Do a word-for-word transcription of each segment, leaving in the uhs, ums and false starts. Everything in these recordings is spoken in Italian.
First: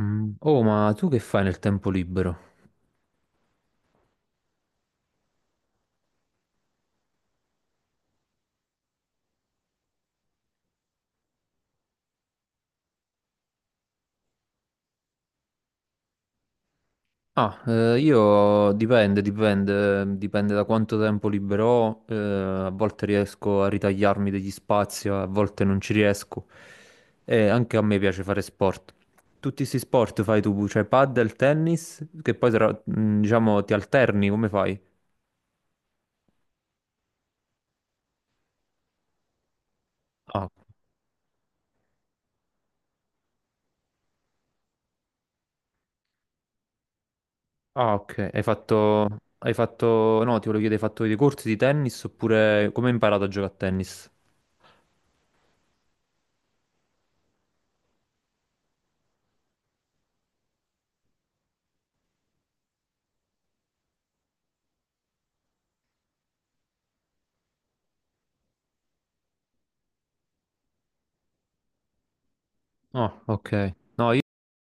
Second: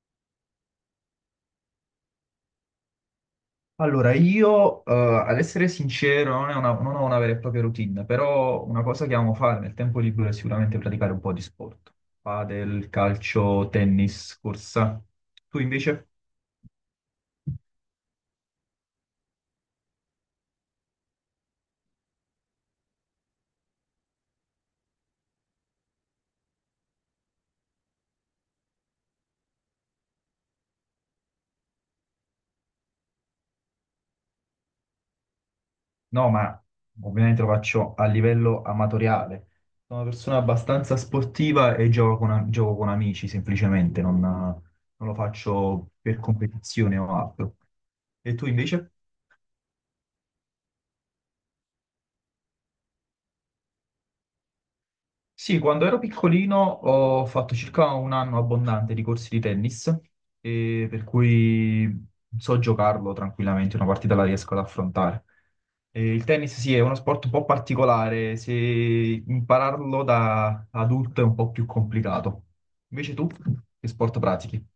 Mm. Oh, ma tu che fai nel tempo libero? Allora, io, eh, ad essere sincero, non, è una- non ho una vera e propria routine, però una cosa che amo fare nel tempo libero è sicuramente praticare un po' di sport. Padel, calcio, tennis, corsa. Tu invece? Ah, eh, io dipende, dipende, dipende da quanto tempo libero ho. Eh, a volte riesco a ritagliarmi degli spazi, a volte non ci riesco. E anche a me piace fare sport. Tutti questi sport fai tu, cioè padel, tennis, che poi tra- mm, diciamo ti alterni, come fai? No, ma ovviamente lo faccio a livello amatoriale. Sono una persona Ah, abbastanza sportiva e gioco con, gioco con amici, semplicemente, non non lo faccio per competizione o altro. ah, ok. E Hai tu invece? fatto, hai fatto, no, ti volevo chiedere, hai fatto dei corsi di tennis oppure come hai imparato a giocare a tennis? Sì, quando ero piccolino ho fatto circa un anno abbondante di corsi di tennis, e per cui so giocarlo tranquillamente, una partita la riesco ad affrontare. E il tennis sì, è uno sport un po' particolare, se impararlo da adulto è un po' più complicato. Invece Ah, tu, ok. che No, sport pratichi?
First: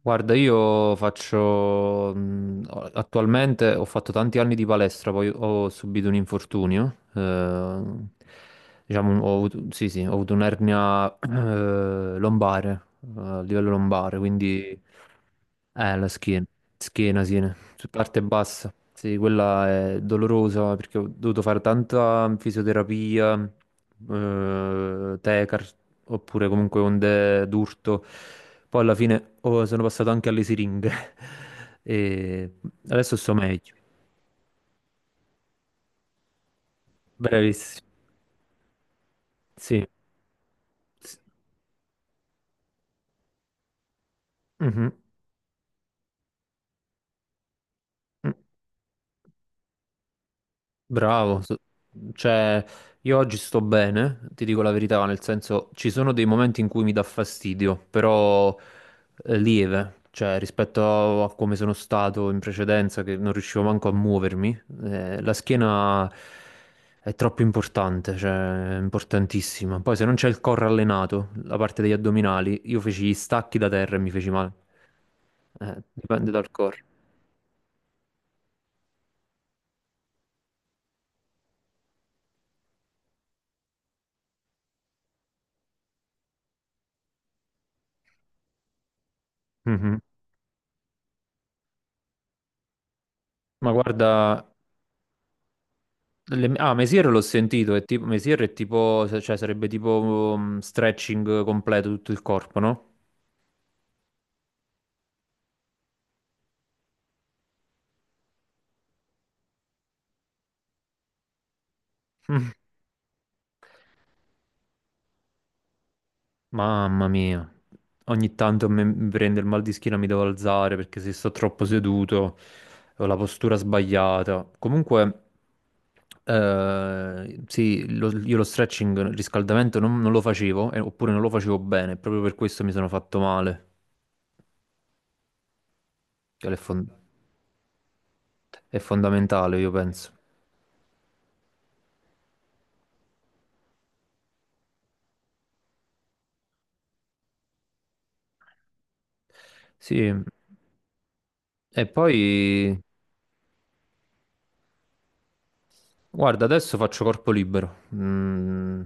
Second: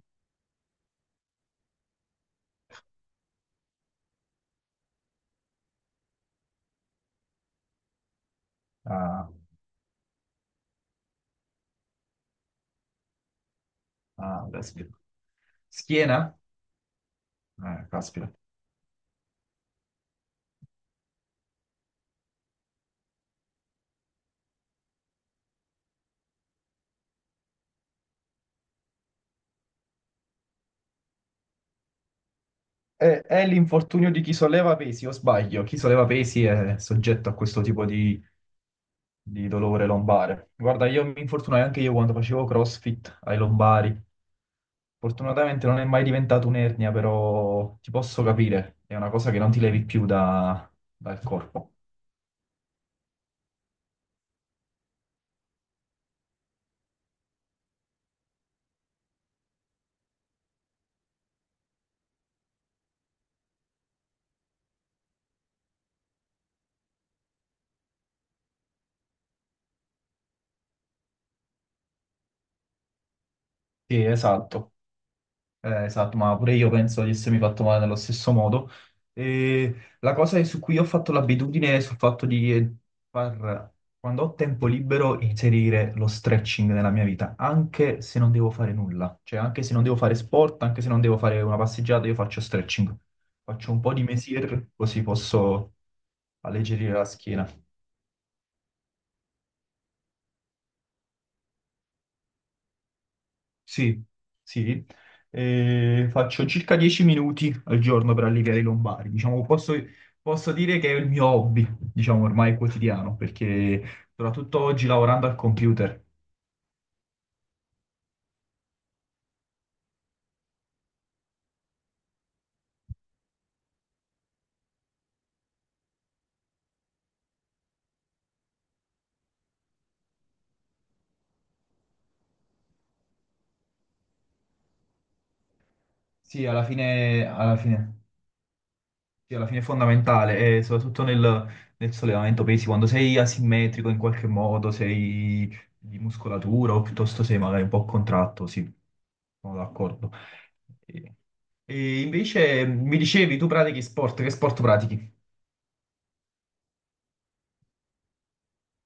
guarda, io faccio mh, attualmente ho fatto tanti anni di palestra, poi ho subito un infortunio. Eh, diciamo, Ah, ho avuto, sì, sì, ho avuto un'ernia eh, lombare, eh, a livello lombare, ah, quindi caspita. eh, la Schiena? schiena, schiena, sì, su Eh, parte caspita. bassa. Sì, quella è dolorosa perché ho dovuto fare tanta fisioterapia, eh, tecar, oppure comunque onde d'urto. Poi alla fine oh, sono passato anche alle siringhe e È, adesso sto è meglio. l'infortunio di chi solleva pesi, o sbaglio? Chi solleva pesi è soggetto a questo Bravissimo. tipo di di Sì. dolore lombare. Guarda, io Sì. mi infortunai anche io quando facevo CrossFit ai lombari. Fortunatamente non è mai diventato un'ernia, però ti posso Mhm. capire, è una cosa che non ti levi più da- dal Bravo, so- corpo. cioè io oggi sto bene, ti dico la verità, nel senso ci sono dei momenti in cui mi dà fastidio, però eh, lieve, cioè rispetto a come sono stato in precedenza che non riuscivo manco a muovermi, eh, la schiena è troppo importante, cioè è importantissima. Poi se non c'è il core allenato, la parte degli addominali, io feci gli stacchi da terra e Sì, mi feci male. esatto. Eh, Eh, esatto, dipende ma dal pure io core. penso di essermi fatto male nello stesso modo. E la cosa è su cui ho fatto l'abitudine è sul fatto di far, quando ho tempo libero, inserire lo stretching nella mia vita, anche se non devo fare nulla. Cioè, anche se non devo Mhm. fare sport, anche se non devo fare una passeggiata, io faccio stretching. Faccio Ma un po' di guarda, mesier, così posso Le- ah, alleggerire la Mesier l'ho schiena. sentito, è tipo, Mesier è tipo, cioè sarebbe tipo um, stretching completo tutto il corpo, no? Sì, sì, eh, faccio circa dieci minuti al giorno per alleviare i lombari. Diciamo, posso, posso dire che è il mio hobby, diciamo, ormai quotidiano, perché soprattutto oggi lavorando al computer. Mamma mia, ogni tanto me- mi prende il mal di schiena, mi devo alzare perché se sto troppo seduto ho la postura sbagliata. Comunque, eh, sì, lo- io lo stretching, il riscaldamento non, non lo facevo, eh, oppure non lo facevo bene, proprio per questo mi sono fatto male, Sì, che è alla fon- fine, alla fine. è Sì, alla fondamentale, fine è io penso. fondamentale, e soprattutto nel, nel sollevamento pesi, quando sei asimmetrico in qualche modo, sei di muscolatura o piuttosto sei magari un po' contratto, sì, sono d'accordo. Sì. E, E e poi, invece mi dicevi, tu pratichi sport, che sport pratichi? guarda, adesso faccio corpo libero. Mm,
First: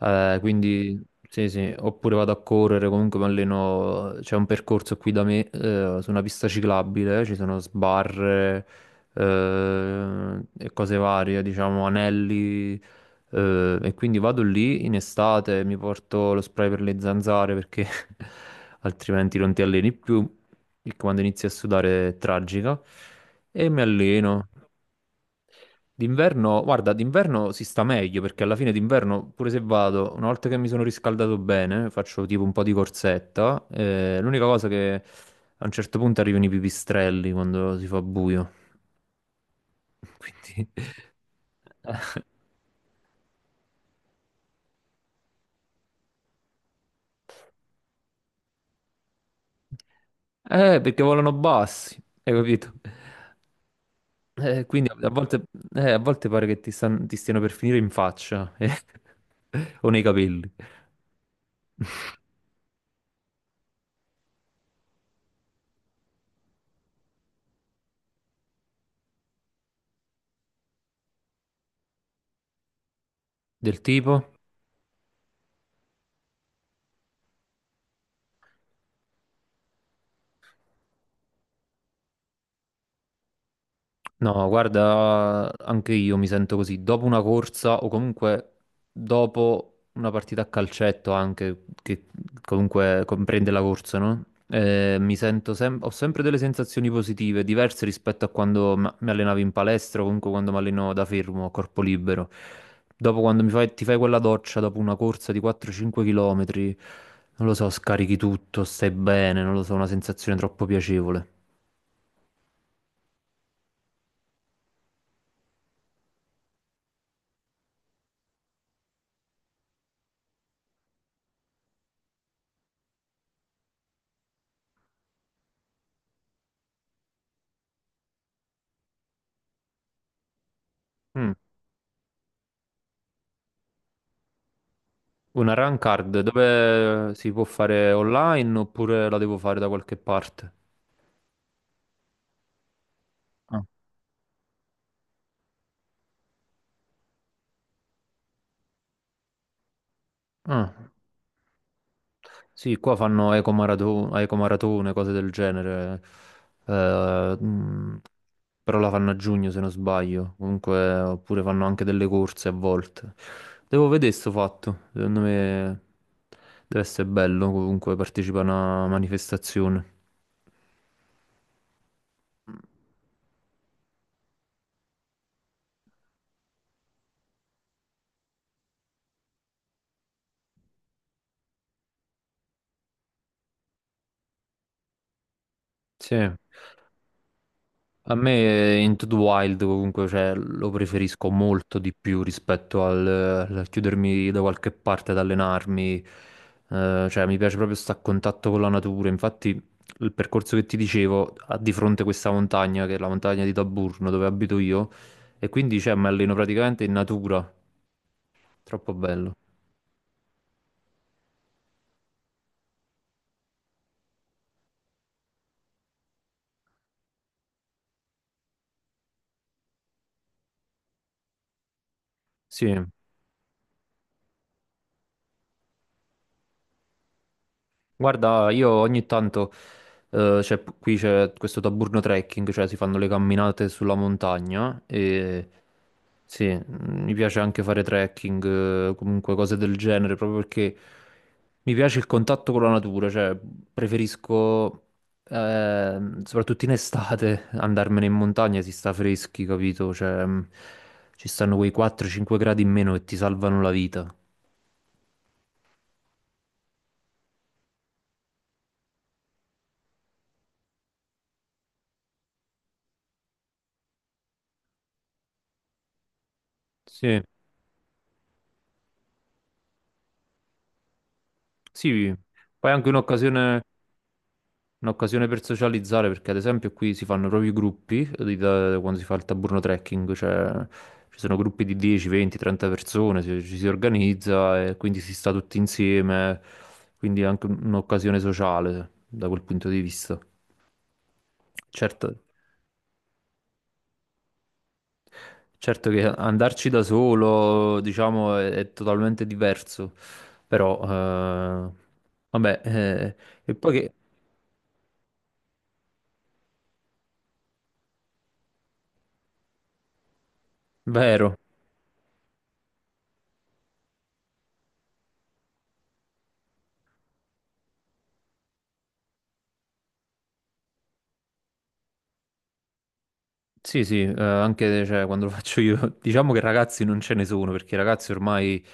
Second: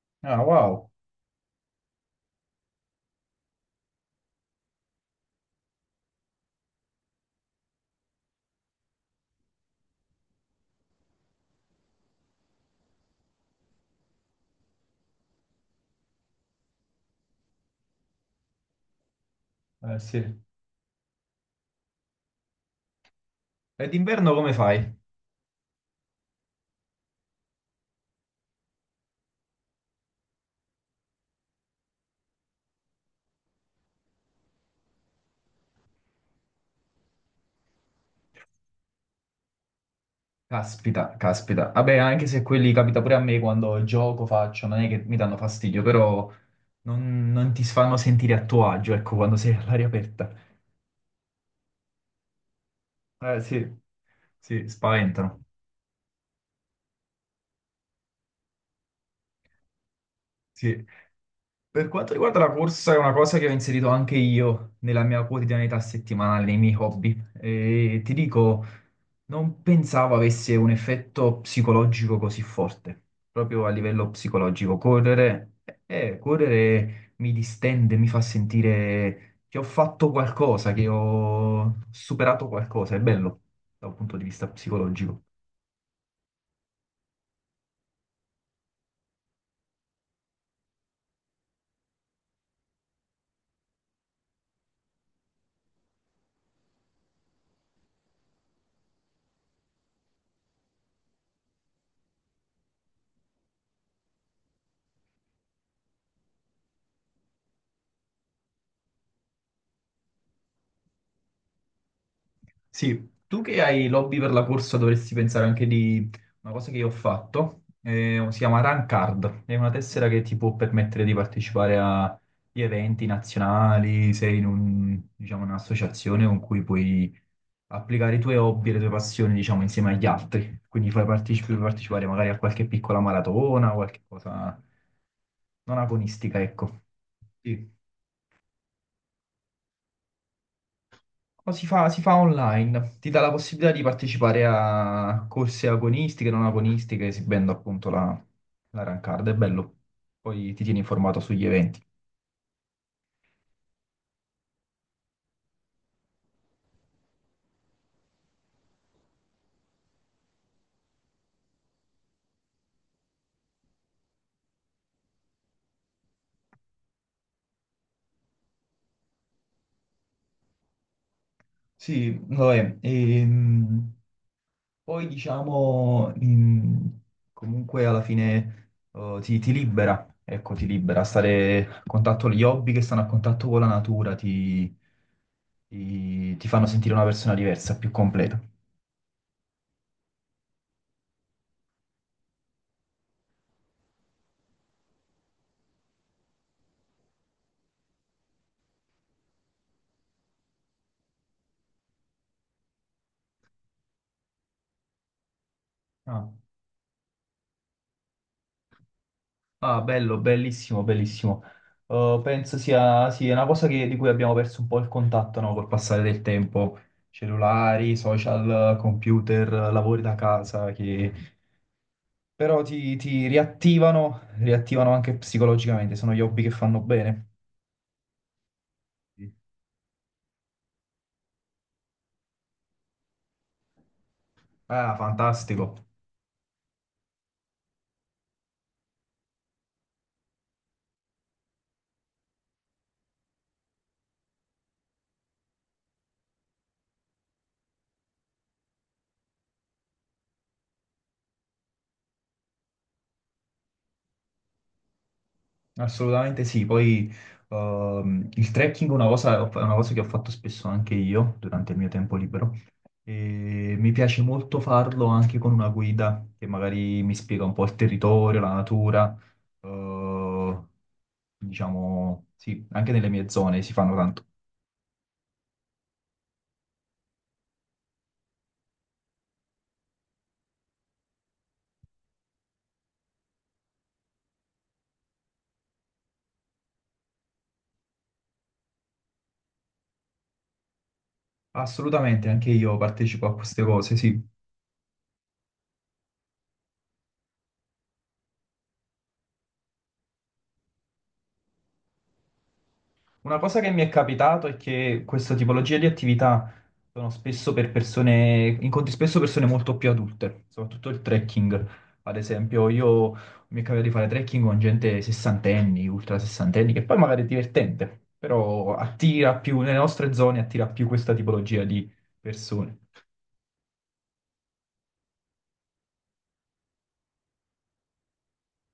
eh, Ah, wow, quindi sì, sì, oppure vado a correre, comunque mi alleno, c'è un percorso qui da me, eh, su una pista ciclabile, ci sono sbarre, eh, e cose varie, diciamo, anelli, eh, e quindi vado lì in estate, mi porto lo spray per le zanzare perché altrimenti non ti alleni eh, più, sì. e quando inizi a sudare è tragica, e mi E d'inverno alleno. come fai? D'inverno, guarda, d'inverno si sta meglio perché alla fine d'inverno, pure se vado, una volta che mi sono riscaldato bene, faccio tipo un po' di corsetta. Eh, l'unica cosa che a un certo punto arrivano i pipistrelli quando si fa buio. Quindi... Caspita, caspita. Vabbè, anche se quelli capita pure a me quando gioco, faccio, non è che mi danno fastidio, però non, non ti fanno sentire a tuo agio, ecco, quando sei all'aria aperta. Eh, perché volano bassi, hai capito? Eh, sì, Eh, sì, quindi a spaventano. volte, eh, a volte pare che ti, stan- ti stiano per finire in faccia, eh, o nei capelli. Sì. Per quanto riguarda la corsa, è una cosa che ho inserito anche io nella mia quotidianità settimanale, nei miei hobby. E ti dico, non pensavo avesse un effetto psicologico così forte, proprio a Del livello tipo? psicologico. Correre, eh, correre mi distende, mi fa sentire che ho fatto qualcosa, che ho superato qualcosa. È bello da un punto di vista No, psicologico. guarda, anche io mi sento così. Dopo una corsa o comunque dopo una partita a calcetto anche, che comunque comprende la corsa, no? Eh, mi sento sem- ho sempre delle sensazioni positive, diverse rispetto a quando m- mi allenavo in palestra o comunque quando mi alleno da fermo, a corpo libero. Dopo quando mi fai- ti fai quella doccia dopo una corsa di quattro cinque km, non lo so, scarichi tutto, stai bene, non lo so, una sensazione troppo piacevole. Sì, tu che hai l'hobby per la corsa dovresti pensare anche di una cosa che io ho fatto, eh, si chiama Run Card, è una tessera che ti può permettere di partecipare a gli eventi nazionali, sei in un- diciamo, un'associazione con cui puoi applicare i tuoi hobby e le tue passioni, diciamo, insieme agli altri, quindi fai Mm. partecipi- partecipare magari a qualche piccola maratona, qualche cosa Una run non card agonistica, ecco. dove si può Sì. fare online oppure la devo fare da qualche parte? O si fa, si fa online, ti dà la Ah. possibilità di partecipare a corse agonistiche, non agonistiche, esibendo appunto la, la run card, è bello. Poi ti Ah, tieni informato sugli eventi. sì, qua fanno ecomaratu- ecomaratone, cose del genere. Eh, mh, però la fanno a giugno se non sbaglio. Comunque, oppure fanno anche delle corse a volte. Devo vedere sto fatto. Secondo me deve essere bello comunque partecipare a una manifestazione. Sì, vabbè, ehm, poi diciamo, in- comunque alla fine eh, ti, ti libera, ecco, ti libera, stare a contatto gli hobby che stanno a contatto con la natura, ti, Sì. ti ti fanno sentire una persona diversa, più A completa. me eh, Into the Wild comunque cioè, lo preferisco molto di più rispetto al, eh, al chiudermi da qualche parte ad allenarmi. Eh, cioè mi piace proprio stare a contatto con la natura, infatti il percorso che ti dicevo ha di fronte questa montagna che è la montagna di Taburno dove abito io e quindi cioè, mi Ah. alleno praticamente in natura, troppo bello. Ah, bello, bellissimo, bellissimo. Eh, penso sia, sì, è una cosa che- di cui abbiamo perso un po' il contatto, no, col passare del tempo. Cellulari, social, computer, lavori da casa, che però Sì. ti, ti riattivano, riattivano anche psicologicamente, sono gli hobby che fanno bene. Guarda, io ogni Sì. tanto, eh, c'è- qui c'è questo taburno trekking, cioè si fanno le camminate sulla montagna Ah, e fantastico, sì, mm, mi piace anche fare trekking, eh, comunque cose del genere, proprio perché mi piace il contatto con la natura, cioè preferisco, ehm, soprattutto in estate, andarmene in montagna, si sta freschi, capito? Cioè, mm, ci stanno quei quattro a cinque gradi in meno che ti salvano la vita. assolutamente sì. Poi ehm, il trekking è una cosa, è una cosa che ho fatto spesso anche io durante il mio tempo libero. E mi piace molto farlo anche con una guida che magari mi Sì, spiega un po' il territorio, la natura, eh, sì, diciamo, sì, poi è anche anche nelle mie zone un'occasione... si fanno tanto. Un'occasione per socializzare perché ad esempio qui si fanno proprio i gruppi di- da- quando si fa il Taburno Trekking, cioè ci sono gruppi di dieci, venti, trenta persone, ci, ci si organizza e quindi si sta tutti insieme, quindi è anche un- un'occasione sociale da quel punto di vista. Certo, Assolutamente, anche io partecipo a queste cose, sì. certo che andarci da solo, diciamo, è, è totalmente diverso, però eh, vabbè, eh, Una e cosa che poi mi è che... capitato è che questa tipologia di attività sono spesso per persone, incontri spesso persone molto più adulte, soprattutto il Vero, trekking. Ad esempio, io mi è capitato di fare trekking con gente sessantenni, ultra sessantenni, che poi magari è divertente, però attira più, nelle nostre zone attira più questa tipologia di persone. sì, sì, eh, anche cioè, quando lo faccio io, diciamo che ragazzi non ce ne sono, perché i ragazzi ormai,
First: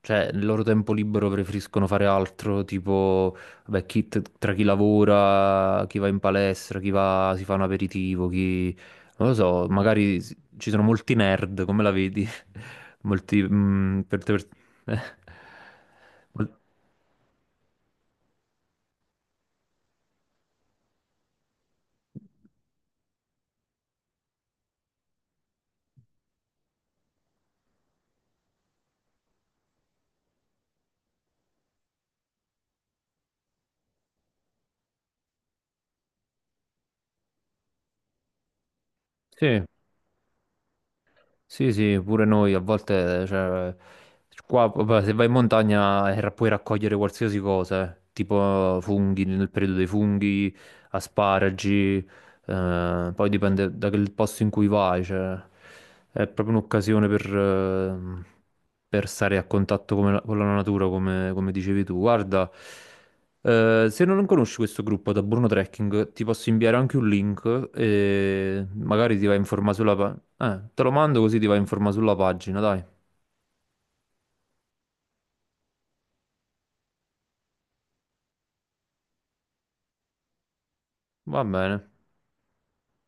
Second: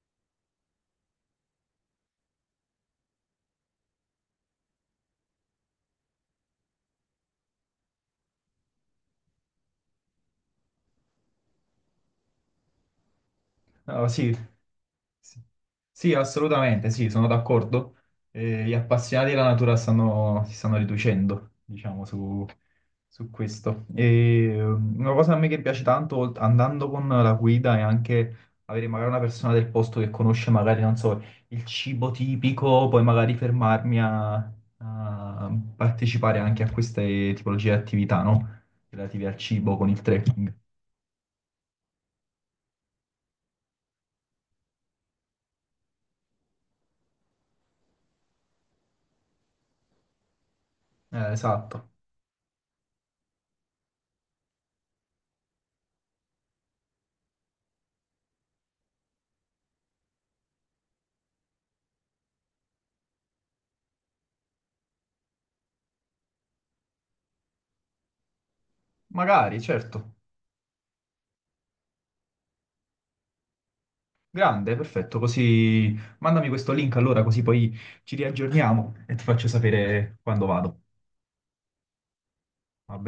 cioè, nel loro tempo libero preferiscono fare altro, tipo, vabbè, chi, t- tra chi lavora, chi va in palestra, chi va, si fa un aperitivo, chi, non lo so, magari s- ci sono molti nerd, come la vedi? Molti, mm, No, per, sì, per- eh. sì, sì, Mol- assolutamente, sì, sono d'accordo. Eh, gli appassionati della natura stanno- si stanno riducendo, diciamo, su, su questo. E, um, una cosa a me che piace tanto, olt- andando con la guida, è anche avere magari una persona del posto che conosce magari, non so, il cibo tipico, poi magari fermarmi a, a partecipare anche a queste tipologie di attività, no? Relative al Sì. cibo con il trekking. Sì, sì, pure noi a volte, cioè, qua vabbè, se vai in montagna eh, ra- puoi raccogliere qualsiasi cosa, eh, tipo funghi, nel periodo dei funghi, Eh, esatto, asparagi, eh, poi dipende dal posto in cui vai, cioè, è proprio un'occasione per, eh, per stare a contatto come la- con la natura, come, come dicevi tu. Guarda, eh, se non conosci questo gruppo da Bruno Trekking, ti posso inviare anche un link e magari ti vai a magari, informare certo. sulla, eh, te lo mando così ti vai in forma sulla pagina, dai. Grande, perfetto, così mandami questo link allora, così poi ci riaggiorniamo e ti faccio sapere quando vado. Va bene. Va